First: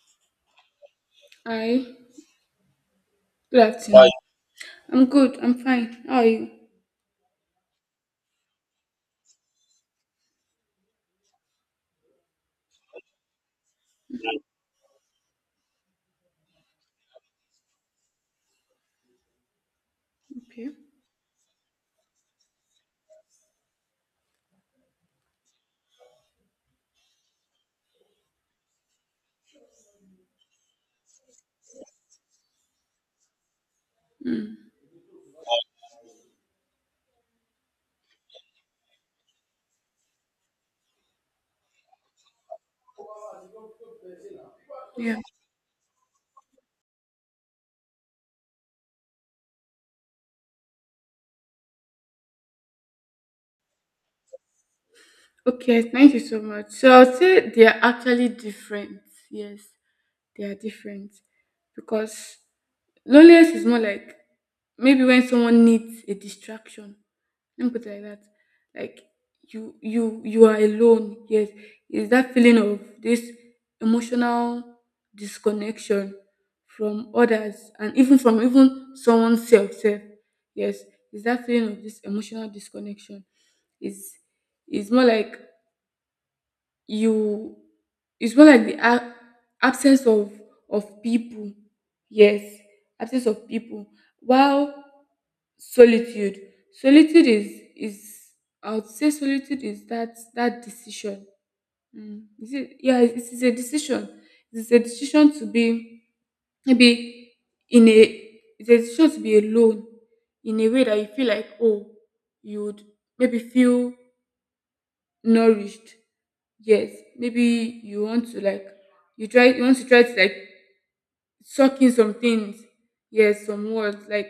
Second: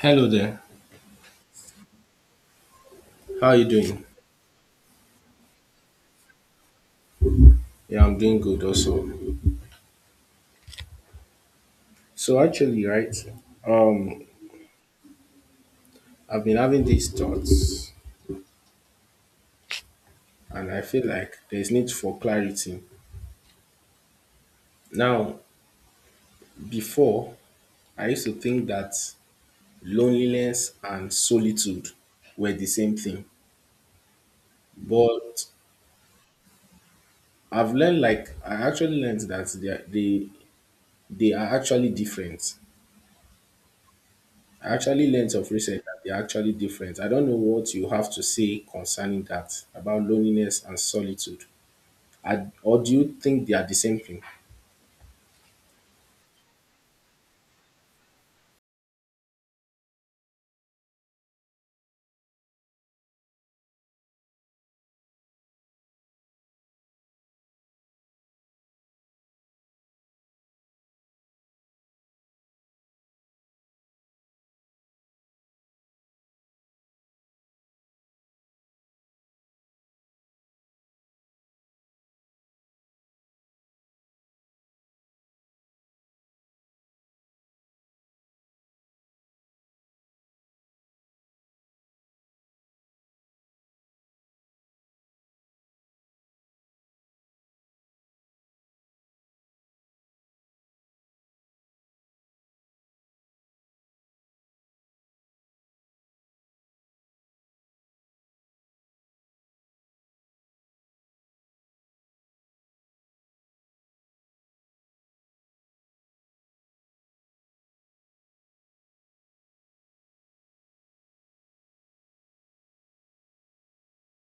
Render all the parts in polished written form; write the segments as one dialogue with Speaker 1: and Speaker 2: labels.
Speaker 1: Hello there.
Speaker 2: Hi.
Speaker 1: How are
Speaker 2: Good
Speaker 1: you
Speaker 2: Hi. Afternoon.
Speaker 1: doing?
Speaker 2: Hi. I'm good. I'm fine. How are you?
Speaker 1: Yeah, I'm doing good also. So actually, right, um, I've been having these thoughts and
Speaker 2: Okay.
Speaker 1: I feel like there's need for clarity. Now, before I used to think that loneliness and solitude were the same thing.
Speaker 2: Mm.
Speaker 1: But I've learned, like I actually learned that they are actually different. I actually
Speaker 2: Yeah.
Speaker 1: learned of research that they are actually different. I don't know what you have to say concerning that about loneliness and solitude. Or do you think they are the same thing?
Speaker 2: Okay. Thank you so much. So I would say they are actually different. Yes, they are different because loneliness is more like maybe when someone needs a distraction. Let me put it like that. Like you are alone. Yes. It's that feeling of this emotional disconnection from others and even from even someone's self. Yes. It's that feeling of this emotional disconnection. Is it's more like you it's more like the absence of people. Yes, absence of people, while solitude solitude is, I would say, solitude is that decision. Mm. is it Yeah, it is a decision. It is a decision to be, maybe, in a it's a decision to be alone in a way that you feel like, oh, you would maybe feel nourished. Yes, maybe you want to like you try you want to try to like suck in some things. Yes, some words like,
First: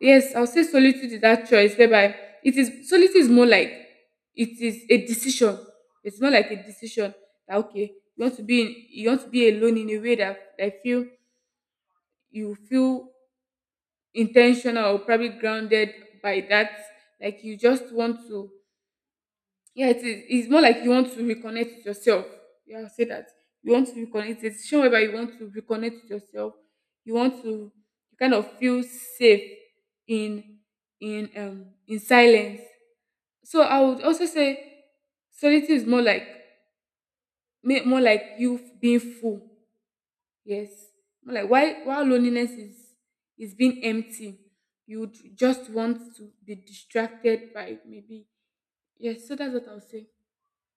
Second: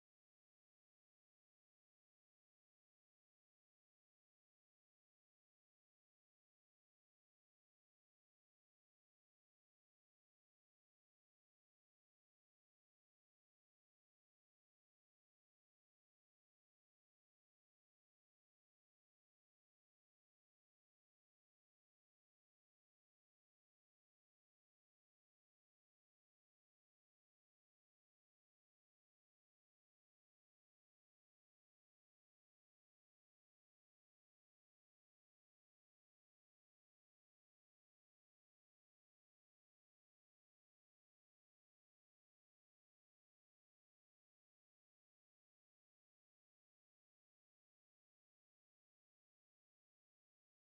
Speaker 2: yes, I'll say solitude is that choice whereby, it is solitude is more like it is a decision. It's more like a decision that, okay, you want to be alone in a way that I feel you feel intentional or probably grounded by that. Like you just want to — yeah, it is. It's more like you want to reconnect with yourself. Yeah, I'll say that. You want to reconnect. It's a decision whereby you want to reconnect with yourself. You want to kind of feel safe in in silence. So I would also say solitude is more like, more like being full. Yes. More like, why while loneliness is being empty, you would just want to be distracted by, maybe, yes, so that's what I'll say.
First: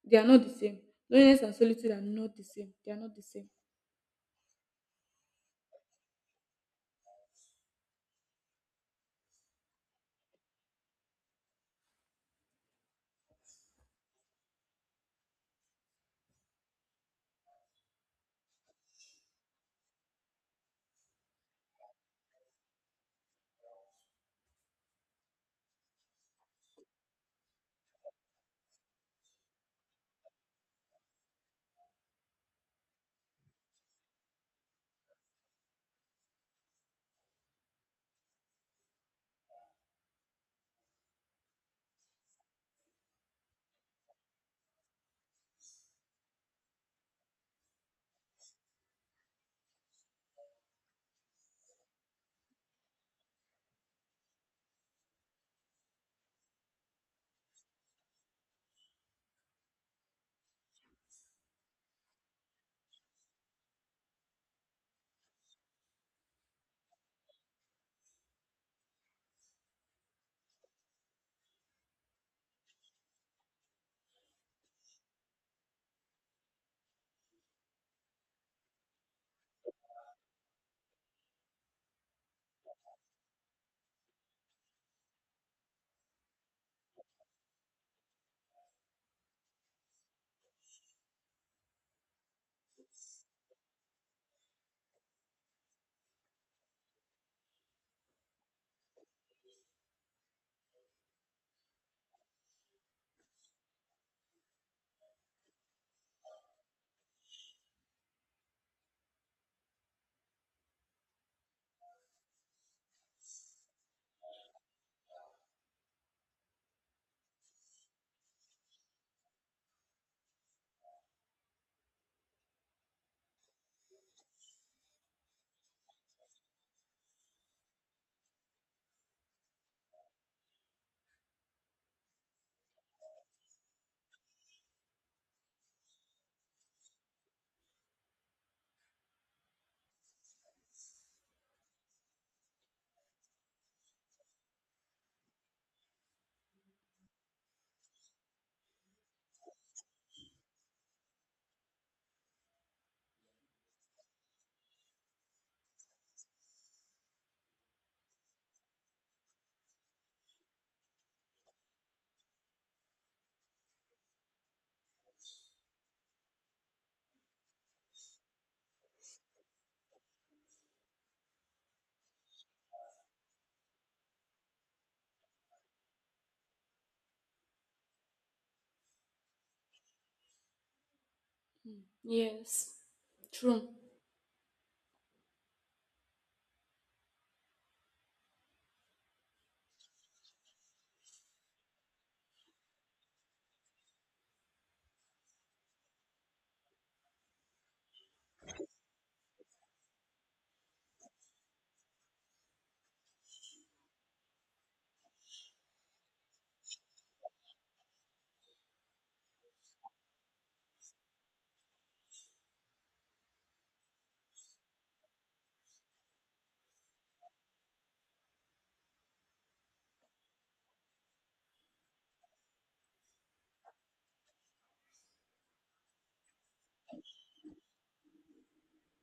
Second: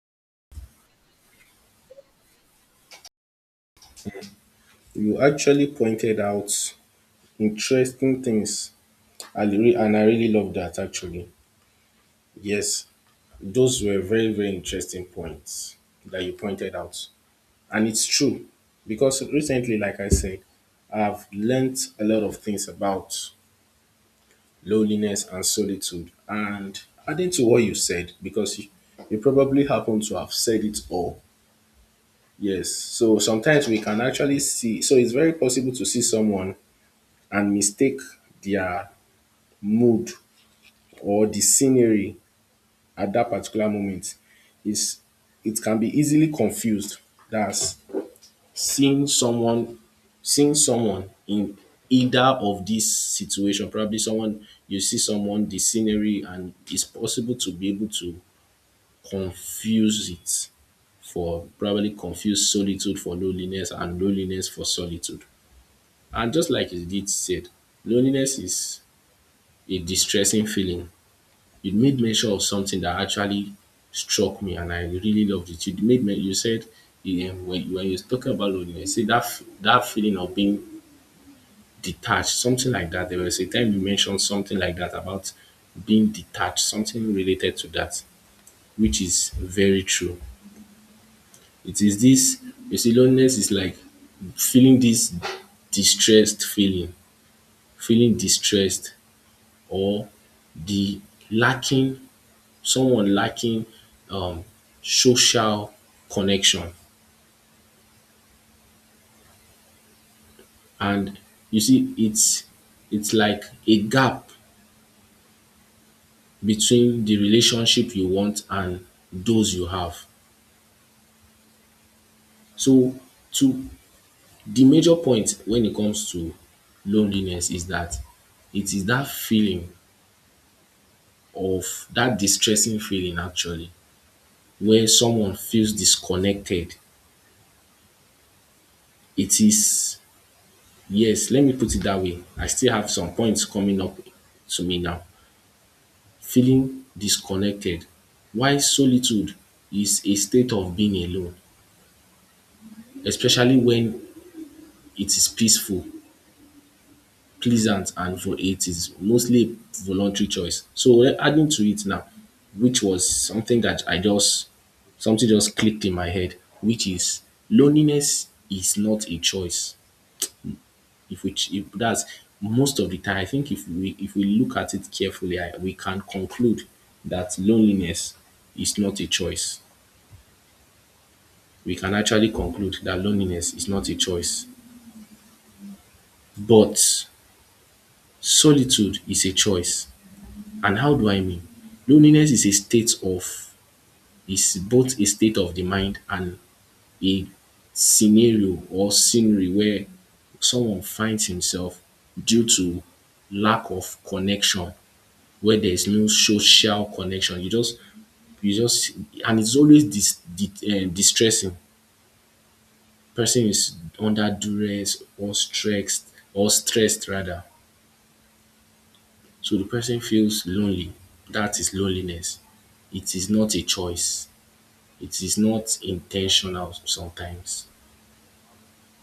Speaker 2: They are not the same. Loneliness and solitude are not the same. They are not the same.
Speaker 1: You actually pointed out interesting things. And I really love that actually. Yes, those were very, very interesting points that you pointed out. And it's true because recently, like I said, I've learned a lot of things about loneliness and solitude. And adding to what you said, because you probably happen to have said it all. Yes. So sometimes we can actually see, so it's very possible to see someone and mistake their mood or the scenery at that particular moment is, it can be easily confused. That's seeing someone seeing someone in either of these situation, probably someone, you see someone, the scenery, and it's possible to be able to confuse it for, probably confuse solitude for loneliness and loneliness for solitude. And just like you did said, loneliness is a distressing feeling. It made mention of something that actually struck me and I really loved it. You said, yeah, when you talk about loneliness, see that that feeling of being detached, something like that. There was a time you mentioned something like that about being detached, something related to that, which is very true. It is this, you see, loneliness is like feeling this distressed feeling, feeling distressed or the lacking someone lacking, um, social connection. And you see, it's like a gap between the relationship you want and those you have. So, to the major point when it comes to loneliness is that it is that feeling of, that distressing feeling actually, where someone feels disconnected. It is, yes, let me put it that way. I still have some points coming up to me now. Feeling disconnected. Why solitude is a state of being alone, especially when it is peaceful, pleasant, and for it is mostly a voluntary choice. So adding to it now, which was something that I just, something just clicked in my head, which is loneliness is not a choice. If we ch- if that's Most of the time, I think if we look at it carefully, I, we can conclude that loneliness is not a choice. We can actually
Speaker 2: Yes.
Speaker 1: conclude that loneliness is
Speaker 2: True.
Speaker 1: not a choice, but solitude is a choice. And how do I mean? Loneliness is a state of, is both a state of the mind and a scenario or scenery where someone finds himself due to lack of connection, where there is no social connection. You just, and it's always distressing. Person is under duress or stressed, or stressed rather. So the person feels lonely. That is loneliness. It is not a choice. It is not intentional sometimes.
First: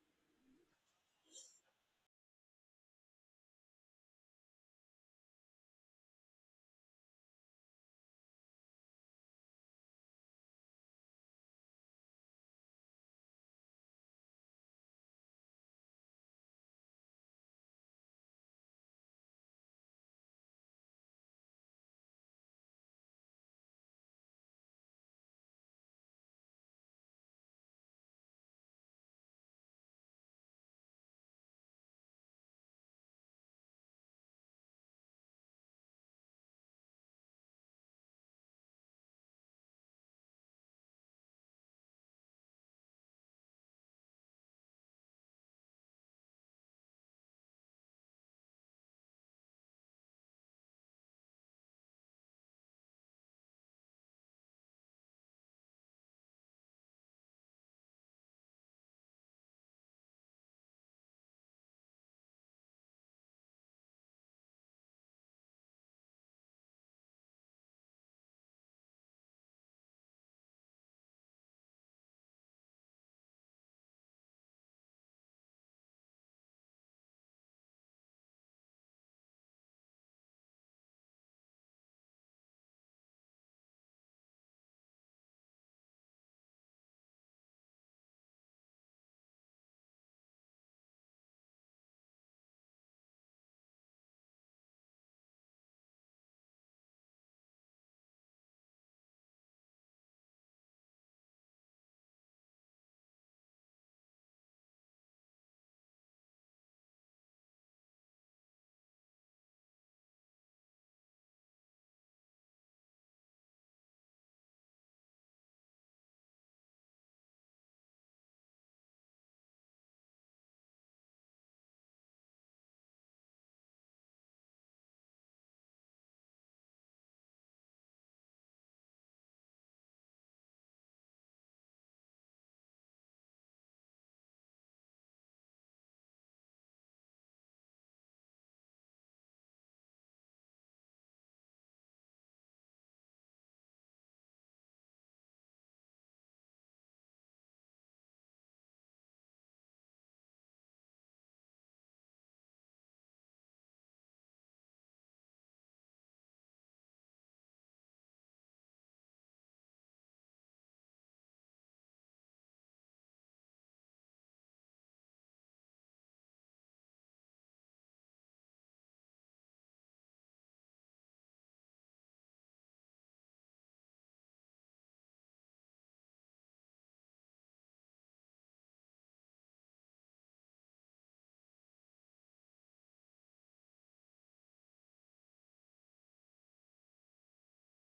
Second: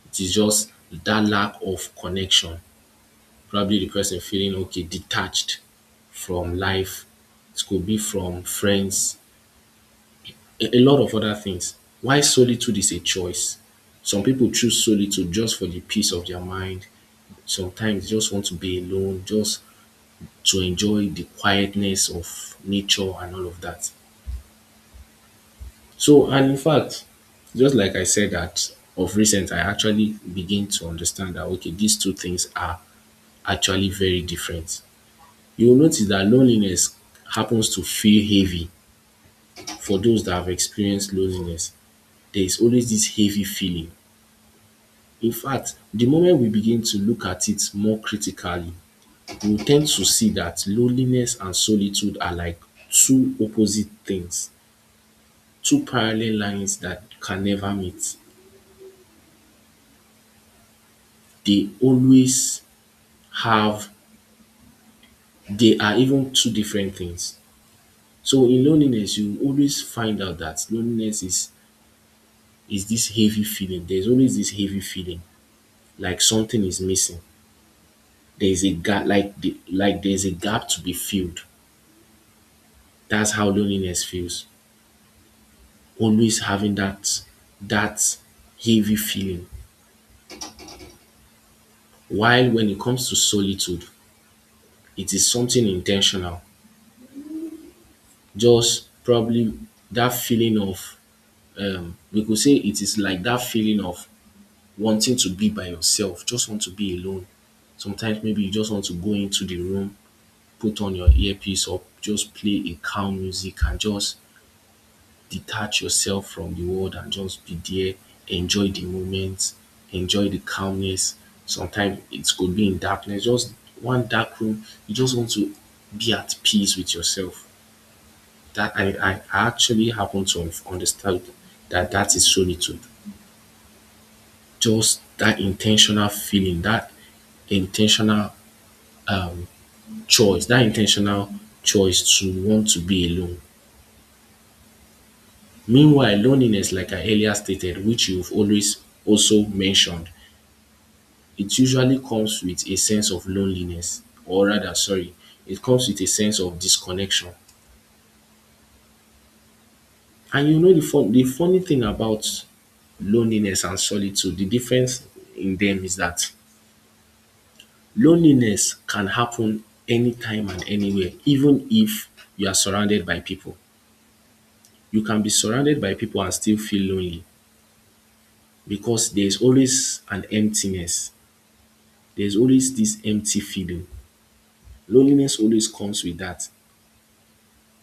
Speaker 1: It is just that lack of connection, probably the person feeling okay, detached from life. It could be from friends, a lot of other things. Why solitude is a choice. Some people choose solitude just for the peace of their mind. Sometimes just want to be alone, just to enjoy the quietness of nature and all of that. So, and in fact, just like I said, that of recent, I actually begin to understand that okay, these two things are actually very different. You will notice that loneliness happens to feel heavy for those that have experienced loneliness. There is always this heavy feeling. In fact, the moment we begin to look at it more critically, we tend to see that loneliness and solitude are like two opposite things, two parallel lines that can never meet. They always have, they are even two different things. So in loneliness, you always find out that loneliness is this heavy feeling. There's always this heavy feeling like something is missing. There is a gap, like like there's a gap to be filled. That's how loneliness feels. Always having that that heavy feeling. While when it comes to solitude, it is something intentional. Just probably that feeling of, we could say it is like that feeling of wanting to be by yourself, just want to be alone. Sometimes maybe you just want to go into the room, put on your earpiece or just play a calm music and just detach yourself from the world and just be there, enjoy the moment, enjoy the calmness. Sometimes it could be in darkness, just one dark room. You just want to be at peace with yourself. That I actually happen to understand that that is solitude. Just that intentional feeling, that intentional um, choice, that intentional choice to want to be alone. Meanwhile, loneliness, like I earlier stated, which you've always also mentioned, it usually comes with a sense of loneliness, or rather sorry, it comes with a sense of disconnection. And you know, the funny thing about loneliness and solitude, the difference in them, is that loneliness can happen anytime and anywhere, even if you are surrounded by people. You can be surrounded by people and still feel lonely because there's always an emptiness, there's always this empty feeling. Loneliness always comes with that,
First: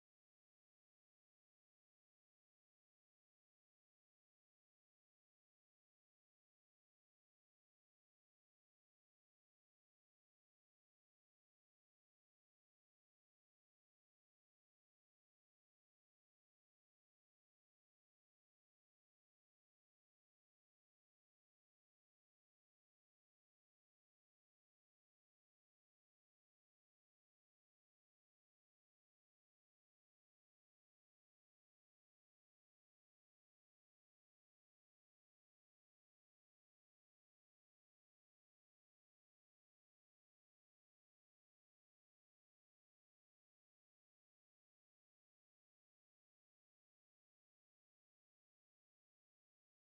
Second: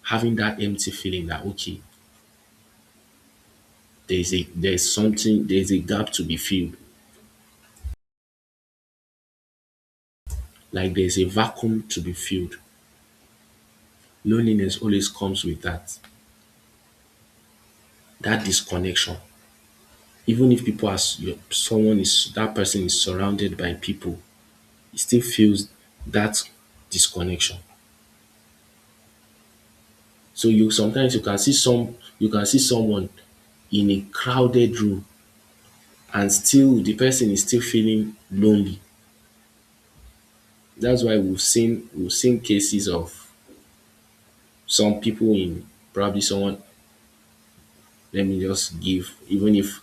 Speaker 1: having that empty feeling that okay, there's a, there's something, there's a gap to be filled, like there's a vacuum to be filled. Loneliness always comes with that, that disconnection, even if people are s- your- someone is that person is surrounded by people, it still feels that disconnection. So you, sometimes you can see some, you can see someone in a crowded room and still the person is still feeling lonely. That's why we've seen cases of some people in, probably someone, let me just give, even if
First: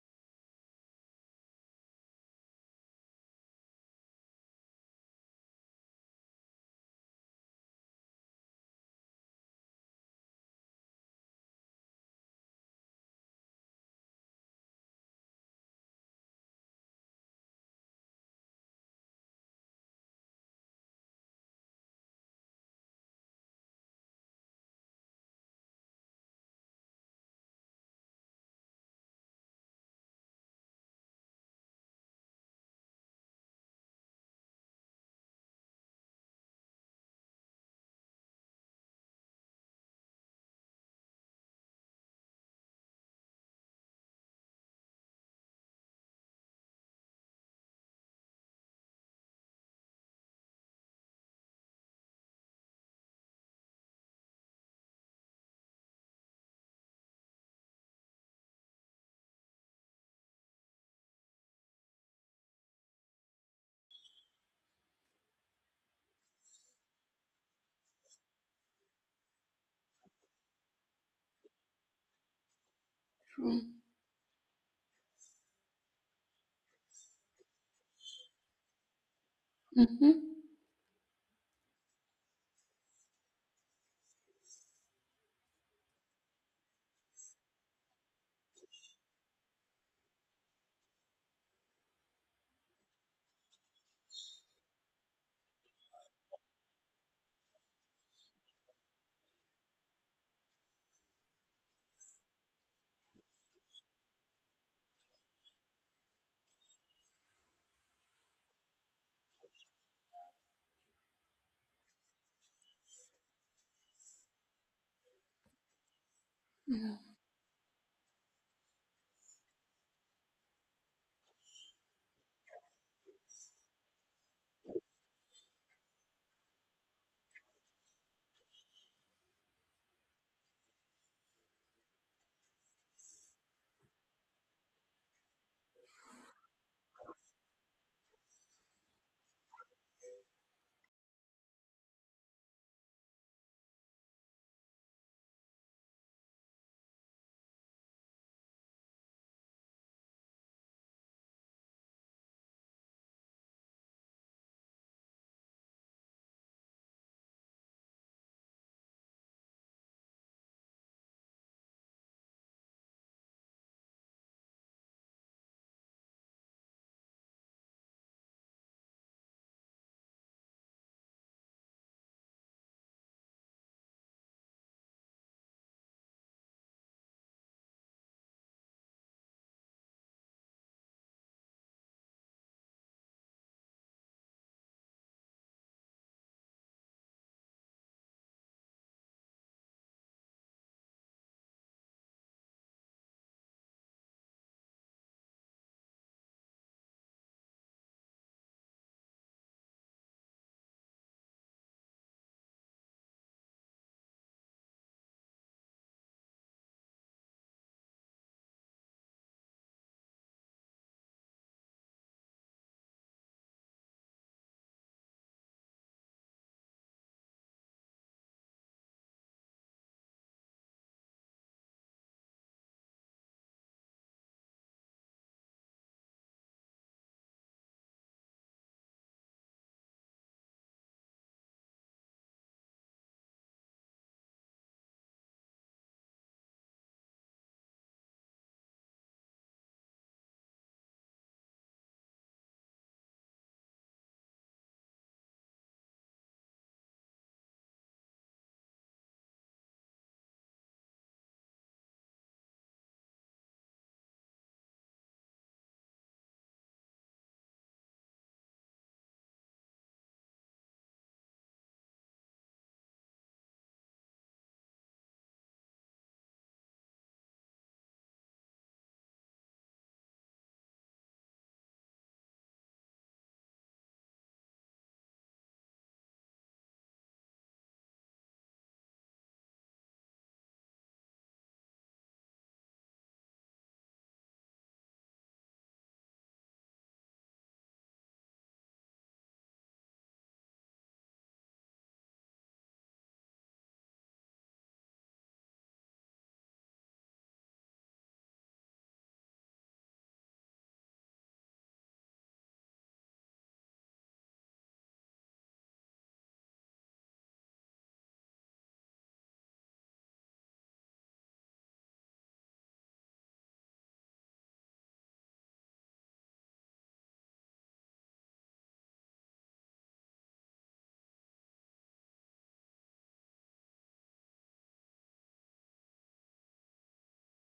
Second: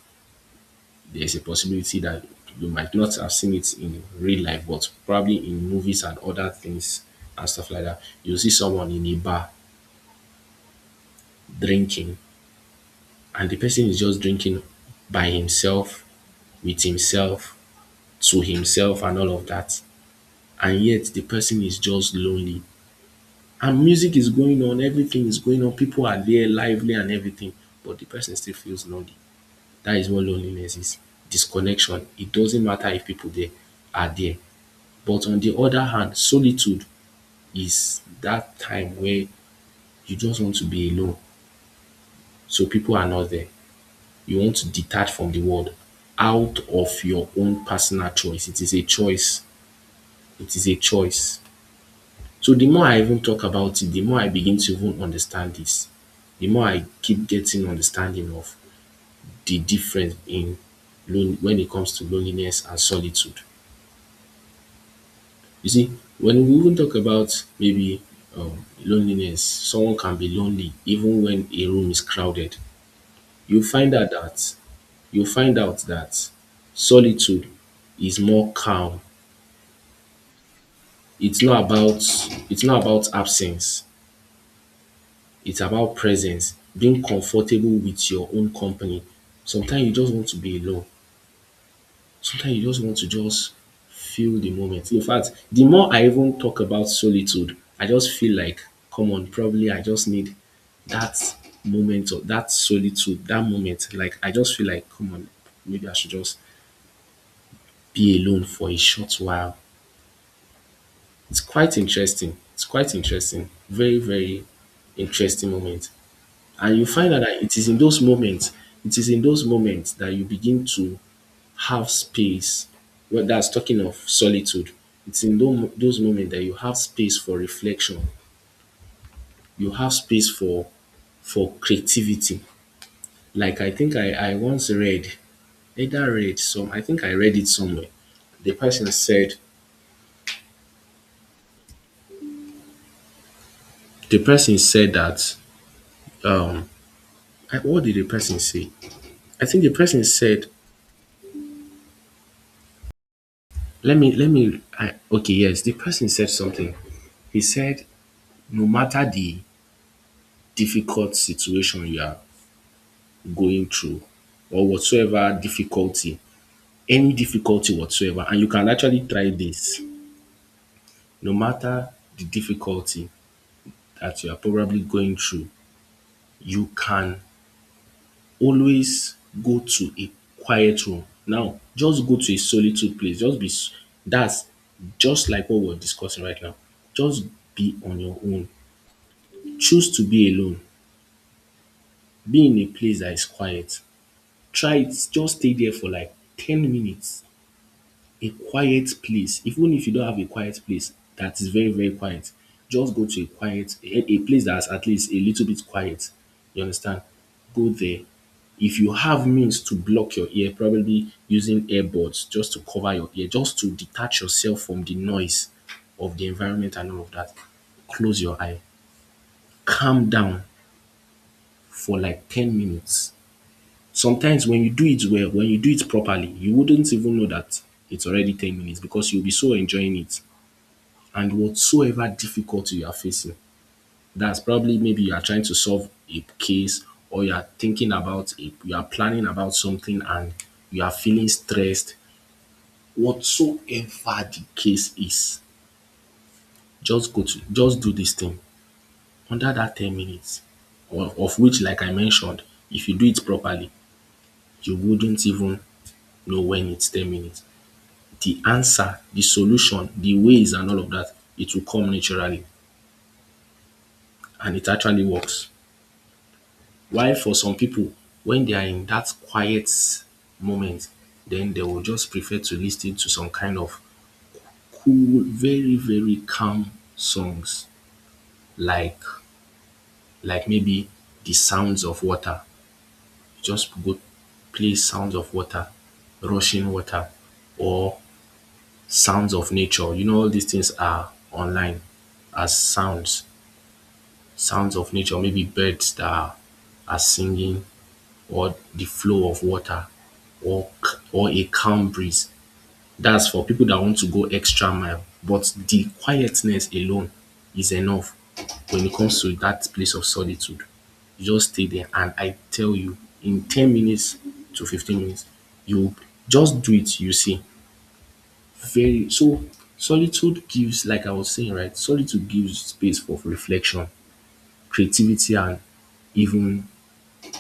Speaker 1: there's a possibility that you might not have seen it in real life, but probably in movies and other things and stuff like that, you see someone in a bar drinking, and the person is just drinking by himself, with himself, to himself, and all of that. And yet the person is just lonely. And music is going on, everything is going on, people are there lively and everything, but the person still feels lonely. That is what loneliness is, disconnection. It doesn't matter if people there are there. But on the other hand, solitude is that time where you just want to be alone, so people are not there. You want to detach from the world out of your own personal choice. It is a choice. It is a choice. So the more I even talk about it, the more I begin to even understand this. The more I keep getting understanding of the difference in lone when it comes to loneliness and solitude. You see, when we even talk about maybe, loneliness, someone can be lonely even when a room is crowded.
Speaker 2: True.
Speaker 1: You find out that you find out that solitude is more calm.
Speaker 2: Mm-hmm.
Speaker 1: It's not about it's not about absence. It's about presence, being comfortable with your own company. Sometimes you just want to be alone. Sometimes you just want to just feel the moment. In fact, the more I even talk about solitude, I just feel like, come on, probably I just need that moment of that solitude, that moment. Like I just feel like, come on, maybe I should just be alone for a short while. It's quite interesting. It's quite interesting. Very, very interesting moment. And you find out that it is in those moments, it is in those moments that you begin to have space. Well, that's talking of solitude. It's in those moments that you have space for reflection. You have space for creativity. Like I think I once read, either read some, I think I read it somewhere. The person said, the person said that, um, what did the person say? I think the person said, let me, I, okay, yes, the person said something. He said, no matter the difficult situation you are going through or whatsoever difficulty, any difficulty whatsoever, and you can actually try this. No matter the difficulty that you are probably going through, you can always go to a quiet room. Now, just go to a solitude place. That's just like what we're discussing right now. Just be on your own. Choose to be alone. Be in a place that is quiet. Try it, just stay there for like 10 minutes, a quiet place. Even if you don't have a quiet place that is very, very quiet, just go to a quiet, a place that's at least a little bit quiet, you understand? Go there. If you have means to block your ear, probably using earbuds, just to cover your ear, just to detach yourself from the noise of the environment and all of that, close your eye, calm down for like 10 minutes. Sometimes when you do it well, when you do it properly, you wouldn't even know that it's already 10 minutes because you'll be so enjoying it. And whatsoever difficulty you are facing, that's probably maybe you are trying to solve a case or you are thinking about it, you are planning about something and you are feeling stressed. Whatsoever the case is, just go to, just do this thing under that 10 minutes. Of which, like I mentioned, if you do it properly, you wouldn't even know when it's 10 minutes. The answer, the solution, the ways and all of that, it will come naturally and it actually works. While for some people, when they are in that quiet moment, then they will just prefer to listen to some kind of cool, very, very calm songs, like like maybe the sounds of water. Just go play sounds of water, rushing water or sounds of nature. You know all these things are online as sounds. Sounds of nature, maybe birds that are singing, or the flow of water, or or a calm breeze. That's for people that want to go extra mile. But the quietness alone is enough when it comes to that place of solitude. You just stay there, and I tell you, in 10 minutes to 15 minutes, you just do it. You see, very so solitude gives, like I was saying, right? Solitude gives space for reflection, creativity and even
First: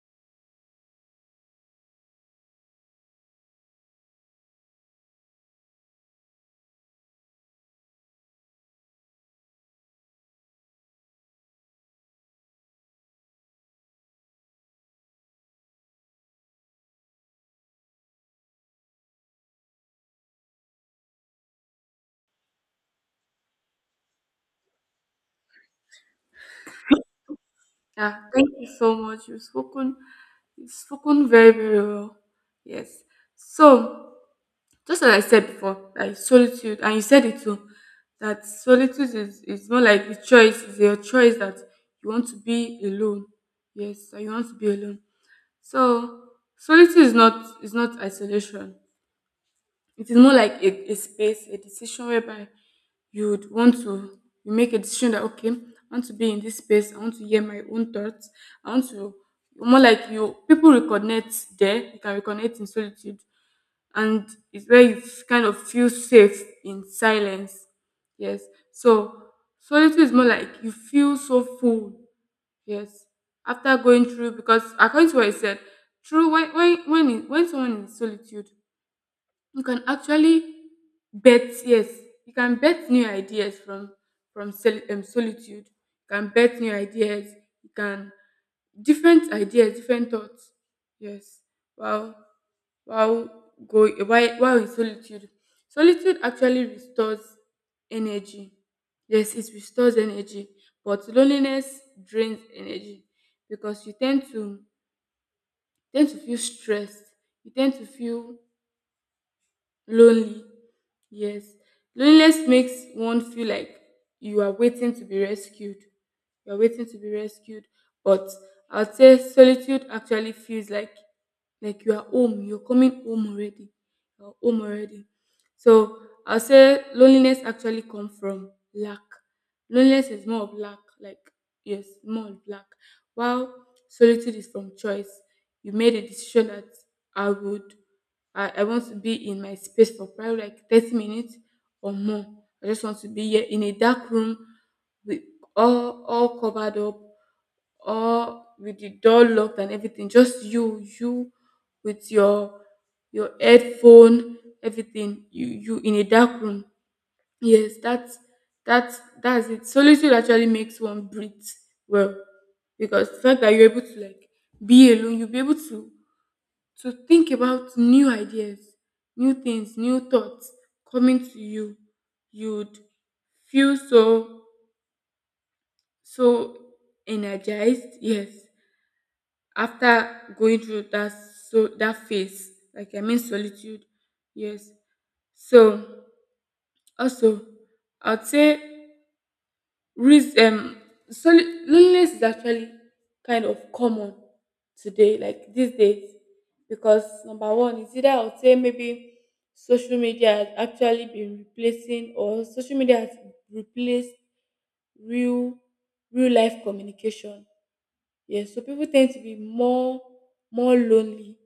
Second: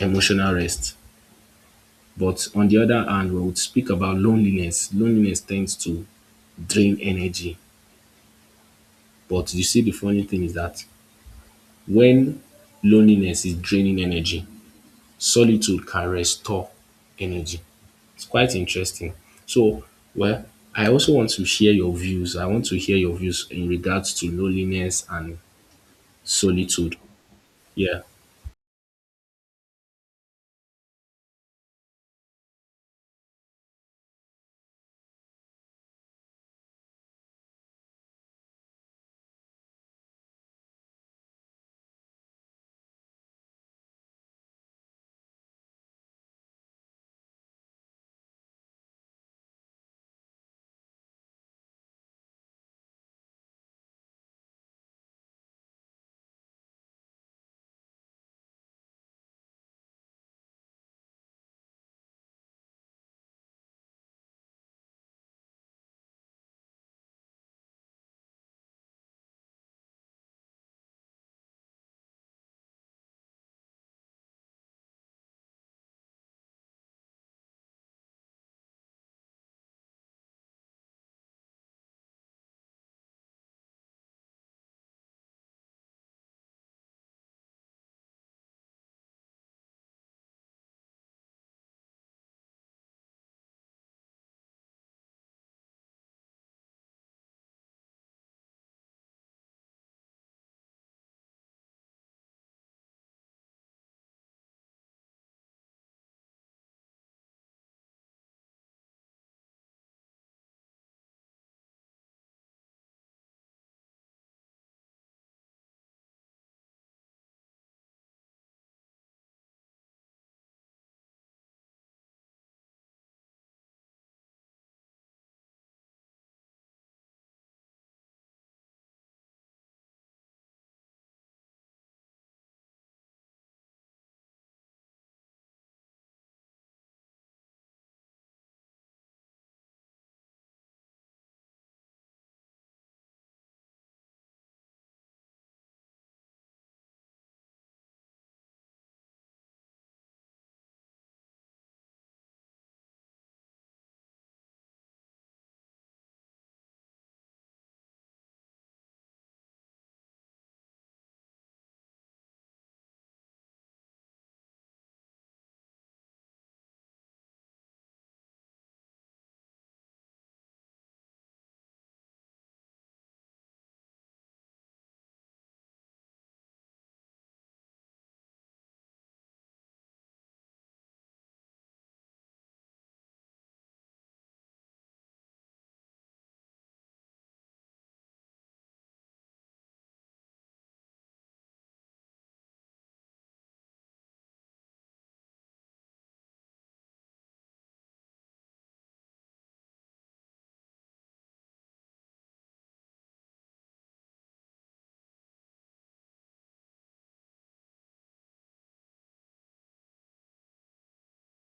Speaker 1: emotional rest. But on the other hand, we would speak about loneliness. Loneliness tends to drain energy. But you see, the funny thing is that when loneliness is draining energy, solitude can restore energy. It's quite interesting. So, well, I also want to share your views. I want to hear your views in regards to loneliness and solitude. Yeah.
Speaker 2: Yeah, thank you so much. You've spoken very, very well. Yes. So, just as I said before, like solitude, and you said it too, that solitude is more like a choice, it's your choice that you want to be alone. Yes, that you want to be alone. So, solitude is not isolation. It is more like a space, a decision whereby you would want to you make a decision that, okay, I want to be in this space, I want to hear my own thoughts, I want to more like, you people reconnect there, you can reconnect in solitude, and it's where kind of feel safe in silence. Yes. So solitude is more like you feel so full. Yes. After going through, because according to what I said, true, when someone is in solitude, you can actually bet. Yes, you can bet new ideas from, solitude. You can bet new ideas, you can different ideas, different thoughts. Yes. Wow. wow go While in solitude solitude actually restores energy. Yes, it restores energy. But loneliness drains energy, because you tend to tend to feel stressed, you tend to feel lonely. Yes. Loneliness makes one feel like you are waiting to be rescued. You are waiting to be rescued. But I'd say solitude actually feels like you are home. You're coming home already. You're home already. So I'll say loneliness actually comes from lack. Loneliness is more of lack, like, yes, more of lack. While solitude is from choice. You made a decision that I would. I want to be in my space for probably like 30 minutes or more. I just want to be here in a dark room with all covered up, all with the door locked and everything. Just you with your headphone, everything. You in a dark room. Yes, that's it. Solitude actually makes one breathe well, because the fact that you're able to like be alone, you'll be able to think about new ideas, new things, new thoughts coming to you. You'd feel so energized, yes, after going through that phase, like, I mean, solitude, yes. So also I'd say, Risk soli loneliness is actually kind of common today, like these days, because number one is, either I would say, maybe social media has actually been replacing, or social media has replaced real real life communication. Yes, so people tend to be more lonely.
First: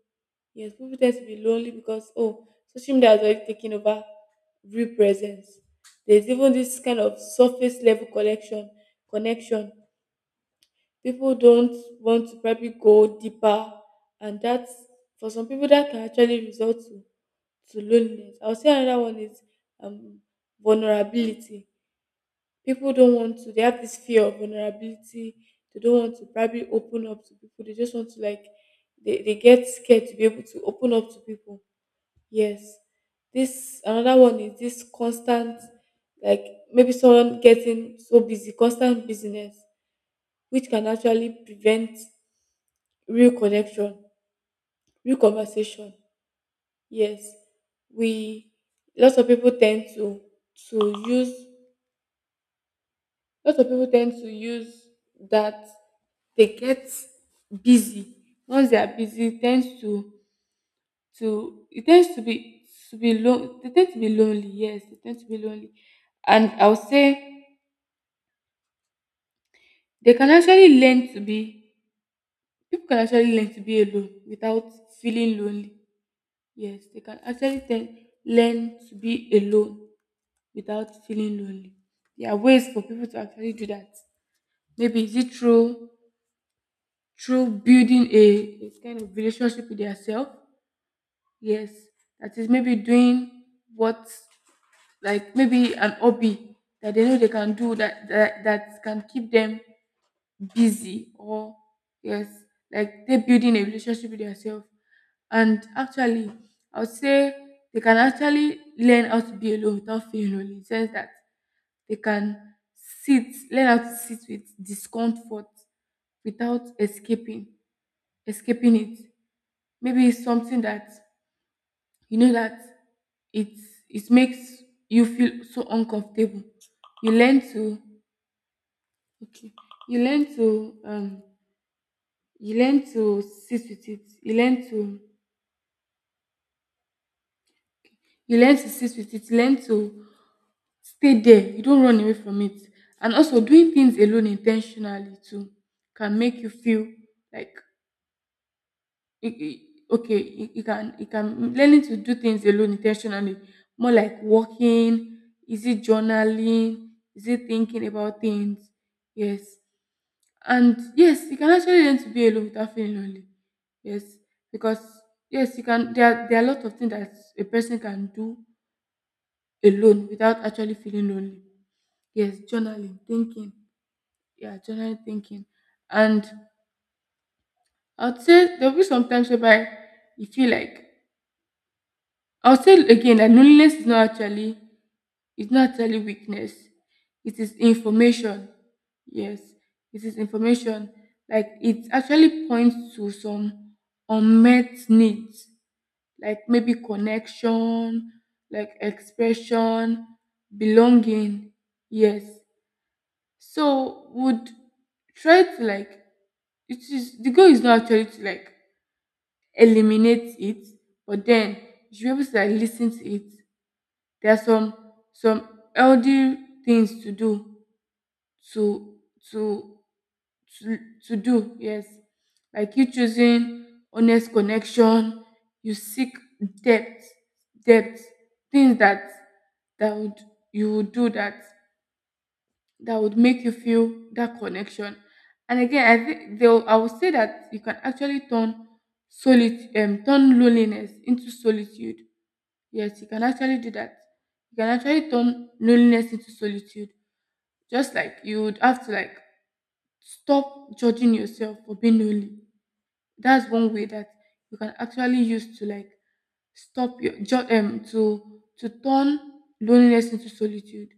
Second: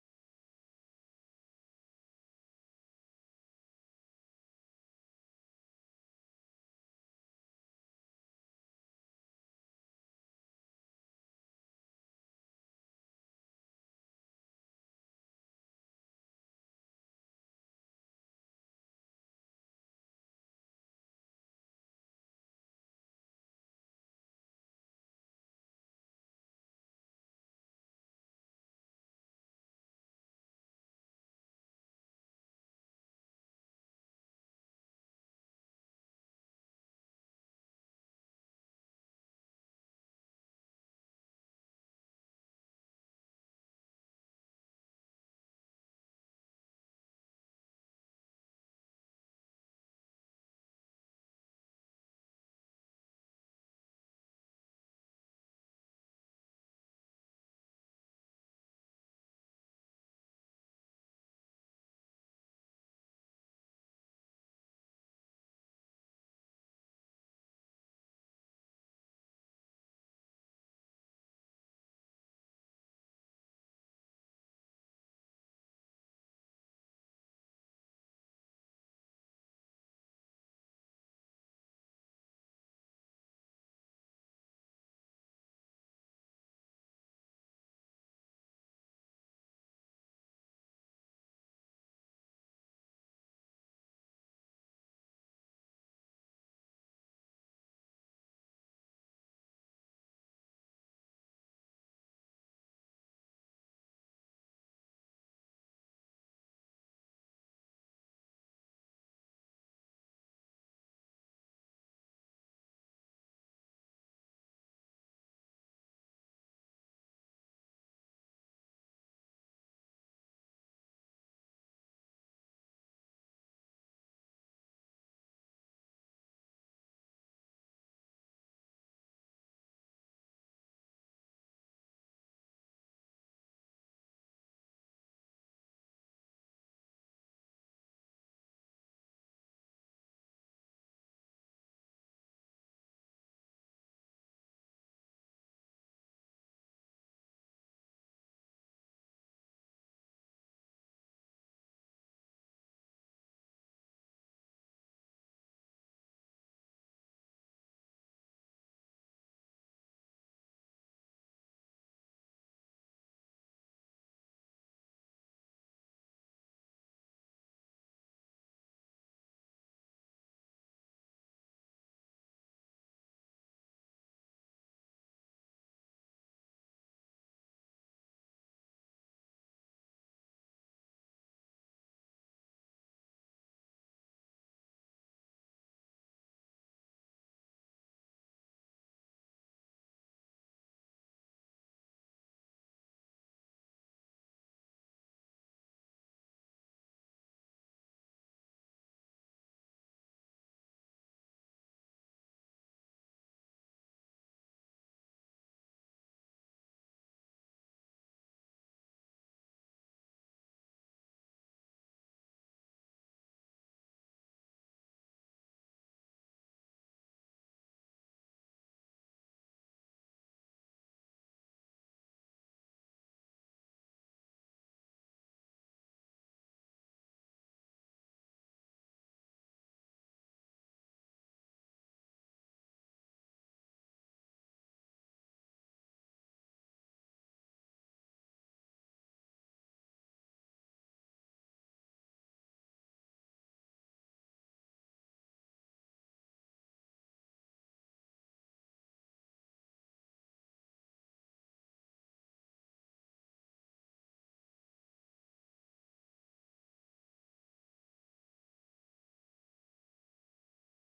Speaker 2: Yes, people tend to be lonely because, oh, social media has already taken over real presence. There's even this kind of surface level collection connection. People don't want to probably go deeper, and that's, for some people, that can actually result to loneliness. I'll say another one is, um vulnerability. People don't want to They have this fear of vulnerability, they don't want to probably open up to people, they just want to like, they get scared to be able to open up to people. Yes. This — another one is this constant, like, maybe someone getting so busy, constant business, which can actually prevent real connection, real conversation. Yes. we lots of people tend to to use Lots of people tend to use that. They get busy. Once they are busy, it tends to be, they tend to be lonely. Yes, they tend to be lonely. And I would say they can actually learn to be people can actually learn to be alone without feeling lonely. Yes, they can actually learn to be alone without feeling lonely. There are ways for people to actually do that. Maybe is it through building a kind of relationship with themselves. Yes, that is, maybe, doing what, like, maybe an hobby that they know they can do, that that can keep them busy, or, yes, like, they're building a relationship with themselves. And actually, I would say they can actually learn how to be alone without feeling lonely. In the sense that they can learn how to sit with discomfort without escaping it. Maybe it's something that you know that it it makes you feel so uncomfortable. You learn to, okay, you learn to um you learn to sit with it. You learn to you learn to sit with it You learn to stay there, you don't run away from it. And also, doing things alone intentionally too can make you feel like, it, it, okay, you can, learning to do things alone intentionally, more like walking, is it journaling, is it thinking about things. Yes. And yes, you can actually learn to be alone without feeling lonely. Yes, because, yes, you can. There are a lot of things that a person can do alone without actually feeling lonely. Yes, journaling, thinking. Yeah, journaling, thinking. And I would say there will be some times whereby you feel like, I'll say again that loneliness is not actually, it's not actually weakness. It is information. Yes, it is information. Like, it actually points to some unmet needs, like maybe connection, like expression, belonging. Yes. So would try to like, it is, the goal is not actually to like eliminate it, but then you should be able to like listen to it. There are some healthy things to do, to, to to, to do. Yes. Like, you choosing honest connection, you seek depth, depth, things that, that would you would do, that would make you feel that connection. And again, I think, they'll I would say, that you can actually turn, solitude turn loneliness into solitude. Yes, you can actually do that. You can actually turn loneliness into solitude. Just like, you would have to like stop judging yourself for being lonely. That's one way that you can actually use to like, stop your jo- um to to turn loneliness into solitude.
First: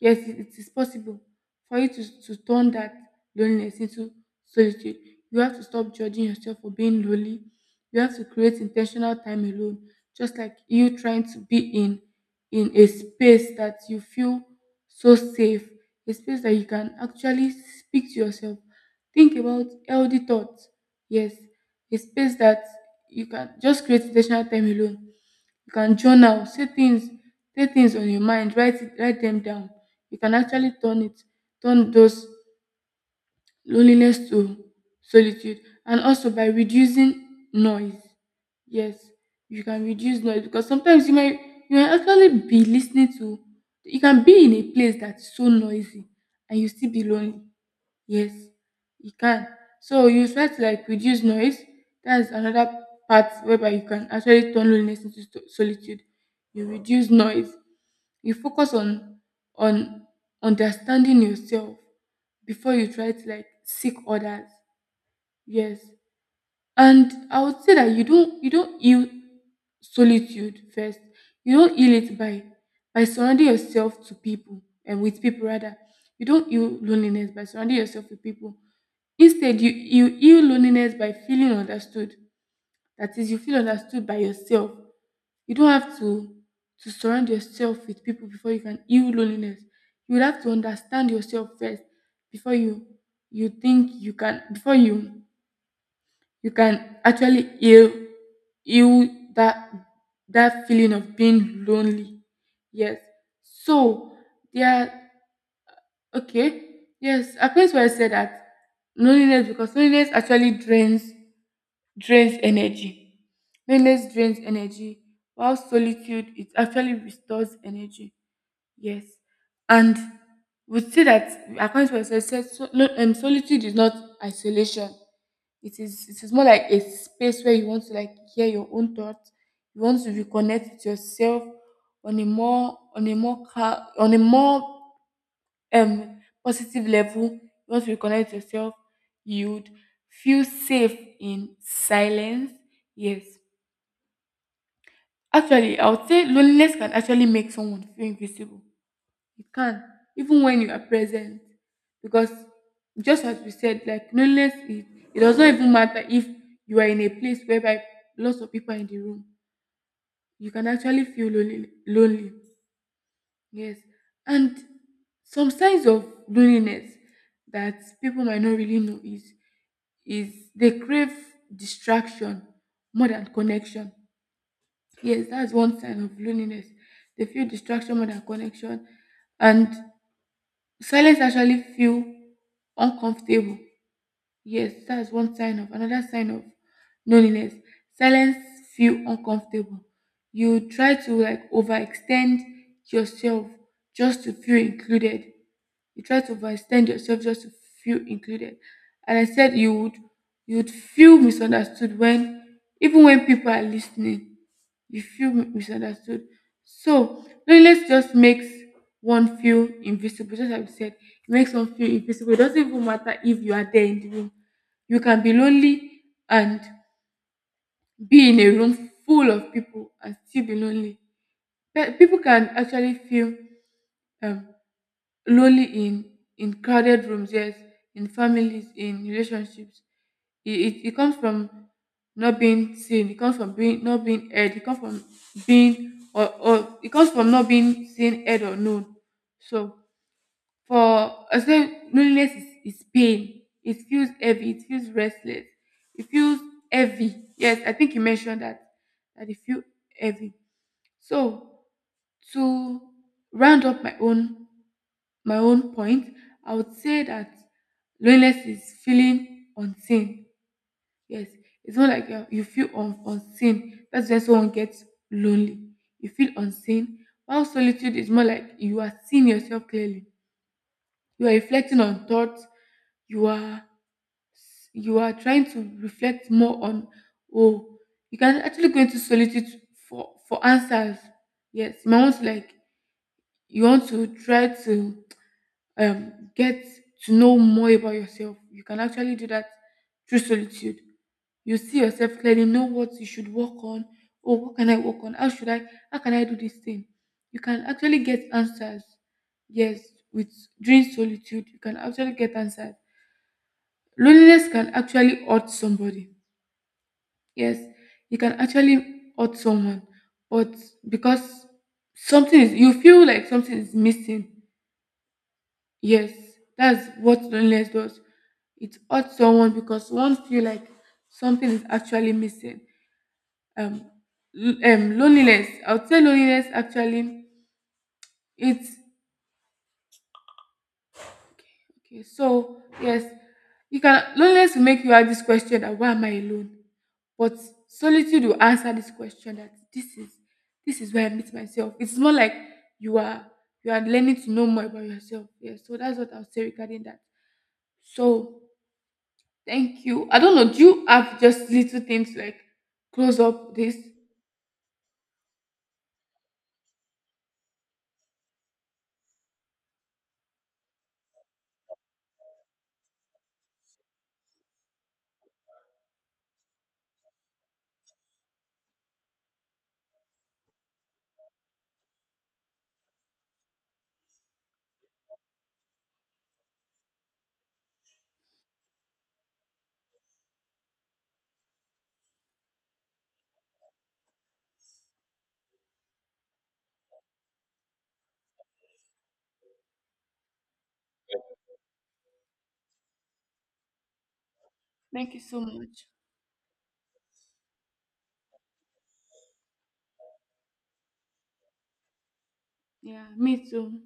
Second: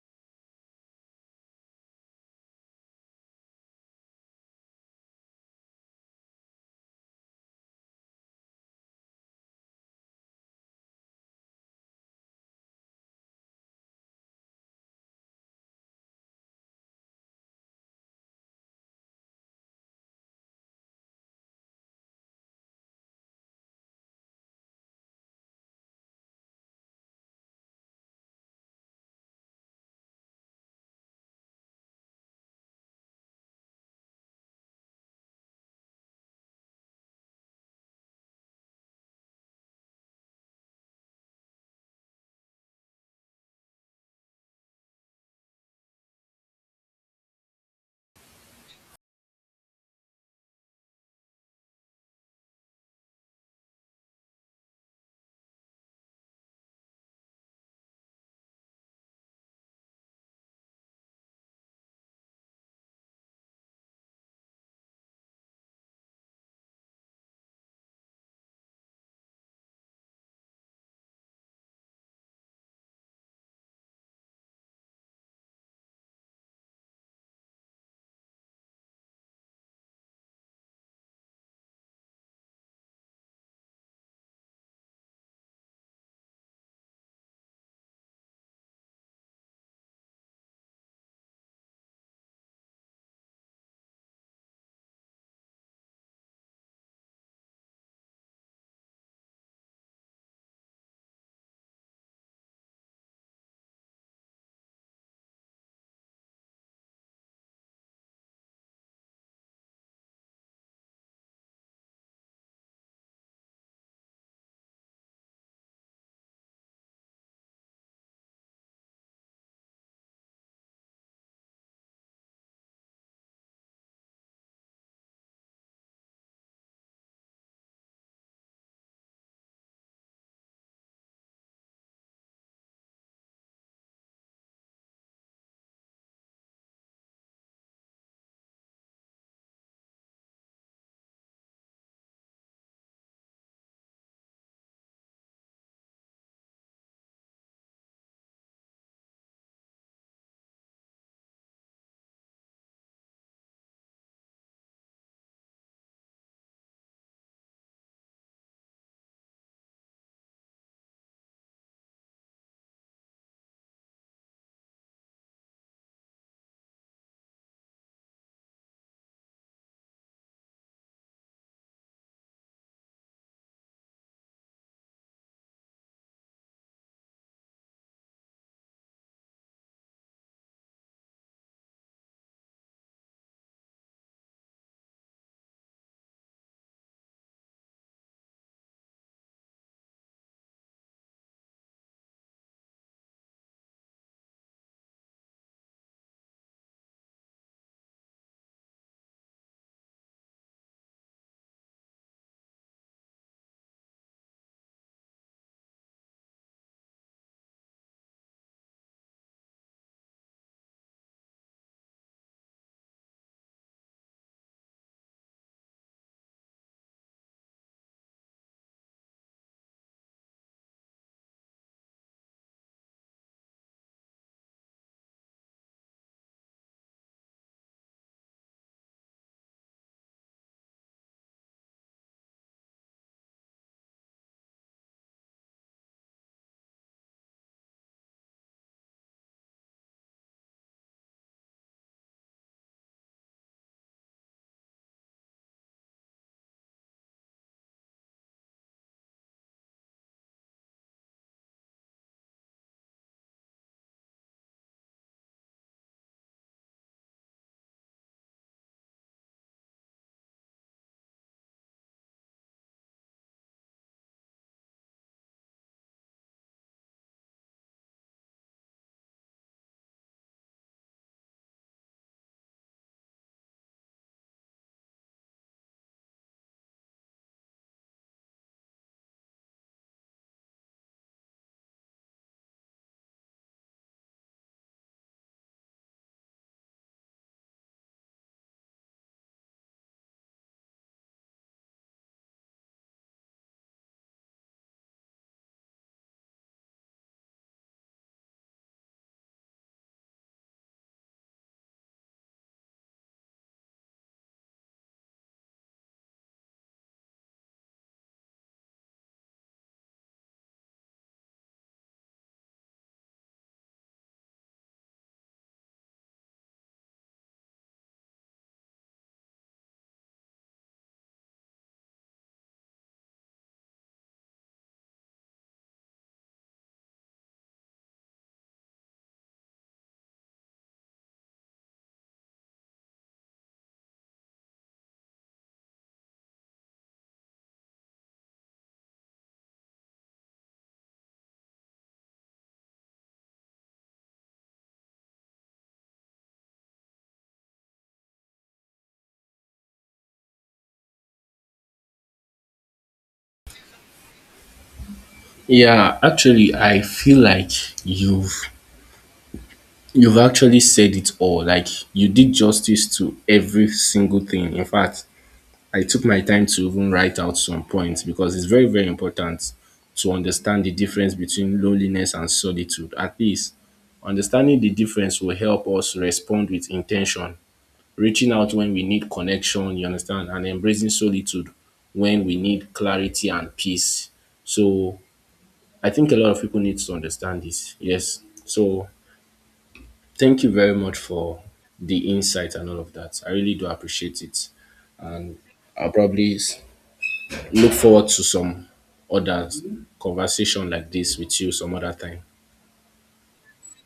Speaker 2: Yes, it is possible for you to turn that loneliness into solitude. You have to stop judging yourself for being lonely. You have to create intentional time alone. Just like you trying to be in a space that you feel so safe, a space that you can actually speak to yourself, think about healthy thoughts. Yes, a space that you can just create intentional time alone. You can journal, say things on your mind, write them down. You can actually turn those loneliness to solitude, and also by reducing noise. Yes, you can reduce noise, because sometimes you might actually be listening to. You can be in a place that's so noisy, and you still be lonely. Yes, you can. So you try to like reduce noise. That's another part whereby you can actually turn loneliness into solitude. You reduce noise. You focus on understanding yourself before you try to like seek others. Yes. And I would say that you don't heal solitude first. You don't heal it by surrounding yourself to people and with people rather. You don't heal loneliness by surrounding yourself with people. Instead, you heal loneliness by feeling understood. That is, you feel understood by yourself. You don't have to surround yourself with people before you can heal loneliness. You will have to understand yourself first before you you think you can before you can actually heal that that feeling of being lonely. Yes. So there okay. Yes, I place where I said that loneliness, because loneliness actually drains energy. Loneliness drains energy while solitude it actually restores energy. Yes. And we see that according to research, said so, no, solitude is not isolation. It is more like a space where you want to like hear your own thoughts. You want to reconnect with yourself on a more cal- on a more positive level. You want to reconnect with yourself. You'd feel safe in silence. Yes. Actually, I would say loneliness can actually make someone feel invisible, you can, even when you are present. Because just as we said, like loneliness is, it does not even matter if you are in a place whereby lots of people are in the room. You can actually feel lonely. Yes. And some signs of loneliness that people might not really know is they crave distraction more than connection. Yes, that's one sign of loneliness. They feel distraction more than connection. And silence actually feel uncomfortable, yes, that's one sign of another sign of loneliness, silence feel uncomfortable. You try to like overextend yourself just to feel included. You try to overextend yourself just to feel included. And I said you would feel misunderstood, when even when people are listening, you feel misunderstood. So loneliness just makes one feel invisible. Just like you said, it makes one feel invisible. It doesn't even matter if you are there in the room. You can be lonely and be in a room full of people and still be lonely. People can actually feel um, lonely in crowded rooms, yes, in families, in relationships. It comes from not being seen, it comes from being not being heard, it comes from being, or it comes from not being seen, heard, or known. So for I say loneliness is pain, it feels heavy, it feels restless, it feels heavy. Yes, I think you mentioned that that it feels heavy. So to round up my own point, I would say that loneliness is feeling unseen. Yes, it's not like you feel unseen. That's when someone gets lonely. You feel unseen. While solitude is more like you are seeing yourself clearly. You are reflecting on thoughts. You are you are trying to reflect more on, oh, you can actually go into solitude for answers. Yes, you might want to like, you want to try to get to know more about yourself. You can actually do that through solitude. You see yourself clearly, know what you should work on. Oh, what can I work on? How should I? How can I do this thing? You can actually get answers. Yes, with during solitude, you can actually get answers. Loneliness can actually hurt somebody. Yes, you can actually hurt someone, but because something is, you feel like something is missing. Yes, that's what loneliness does. It hurts someone because one feel like something is actually missing. Um, Loneliness, I would say loneliness actually. It's okay. So yes, you can, loneliness will make you ask this question that why am I alone? But solitude will answer this question that this is where I meet myself. It's more like you are you are learning to know more about yourself. Yes. So that's what I'll say regarding that. So thank you. I don't know, do you have just little things like close up this?
Speaker 1: Yeah, actually, I feel like you've You've actually said it all. Like you did justice to every single thing. In fact, I took my time to even write out some points because it's very, very important to understand the difference between loneliness and solitude. At least understanding the difference will help us respond with intention, reaching out when we need connection, you understand, and embracing solitude when we need clarity and peace. So I think a lot of people need to understand this. Yes. So thank you very much for the insight and all of that. I really do appreciate it.
Speaker 2: Thank you so much.
Speaker 1: I'll probably s- Look forward to some other conversation like this with you some other time.
Speaker 2: Yeah, me too.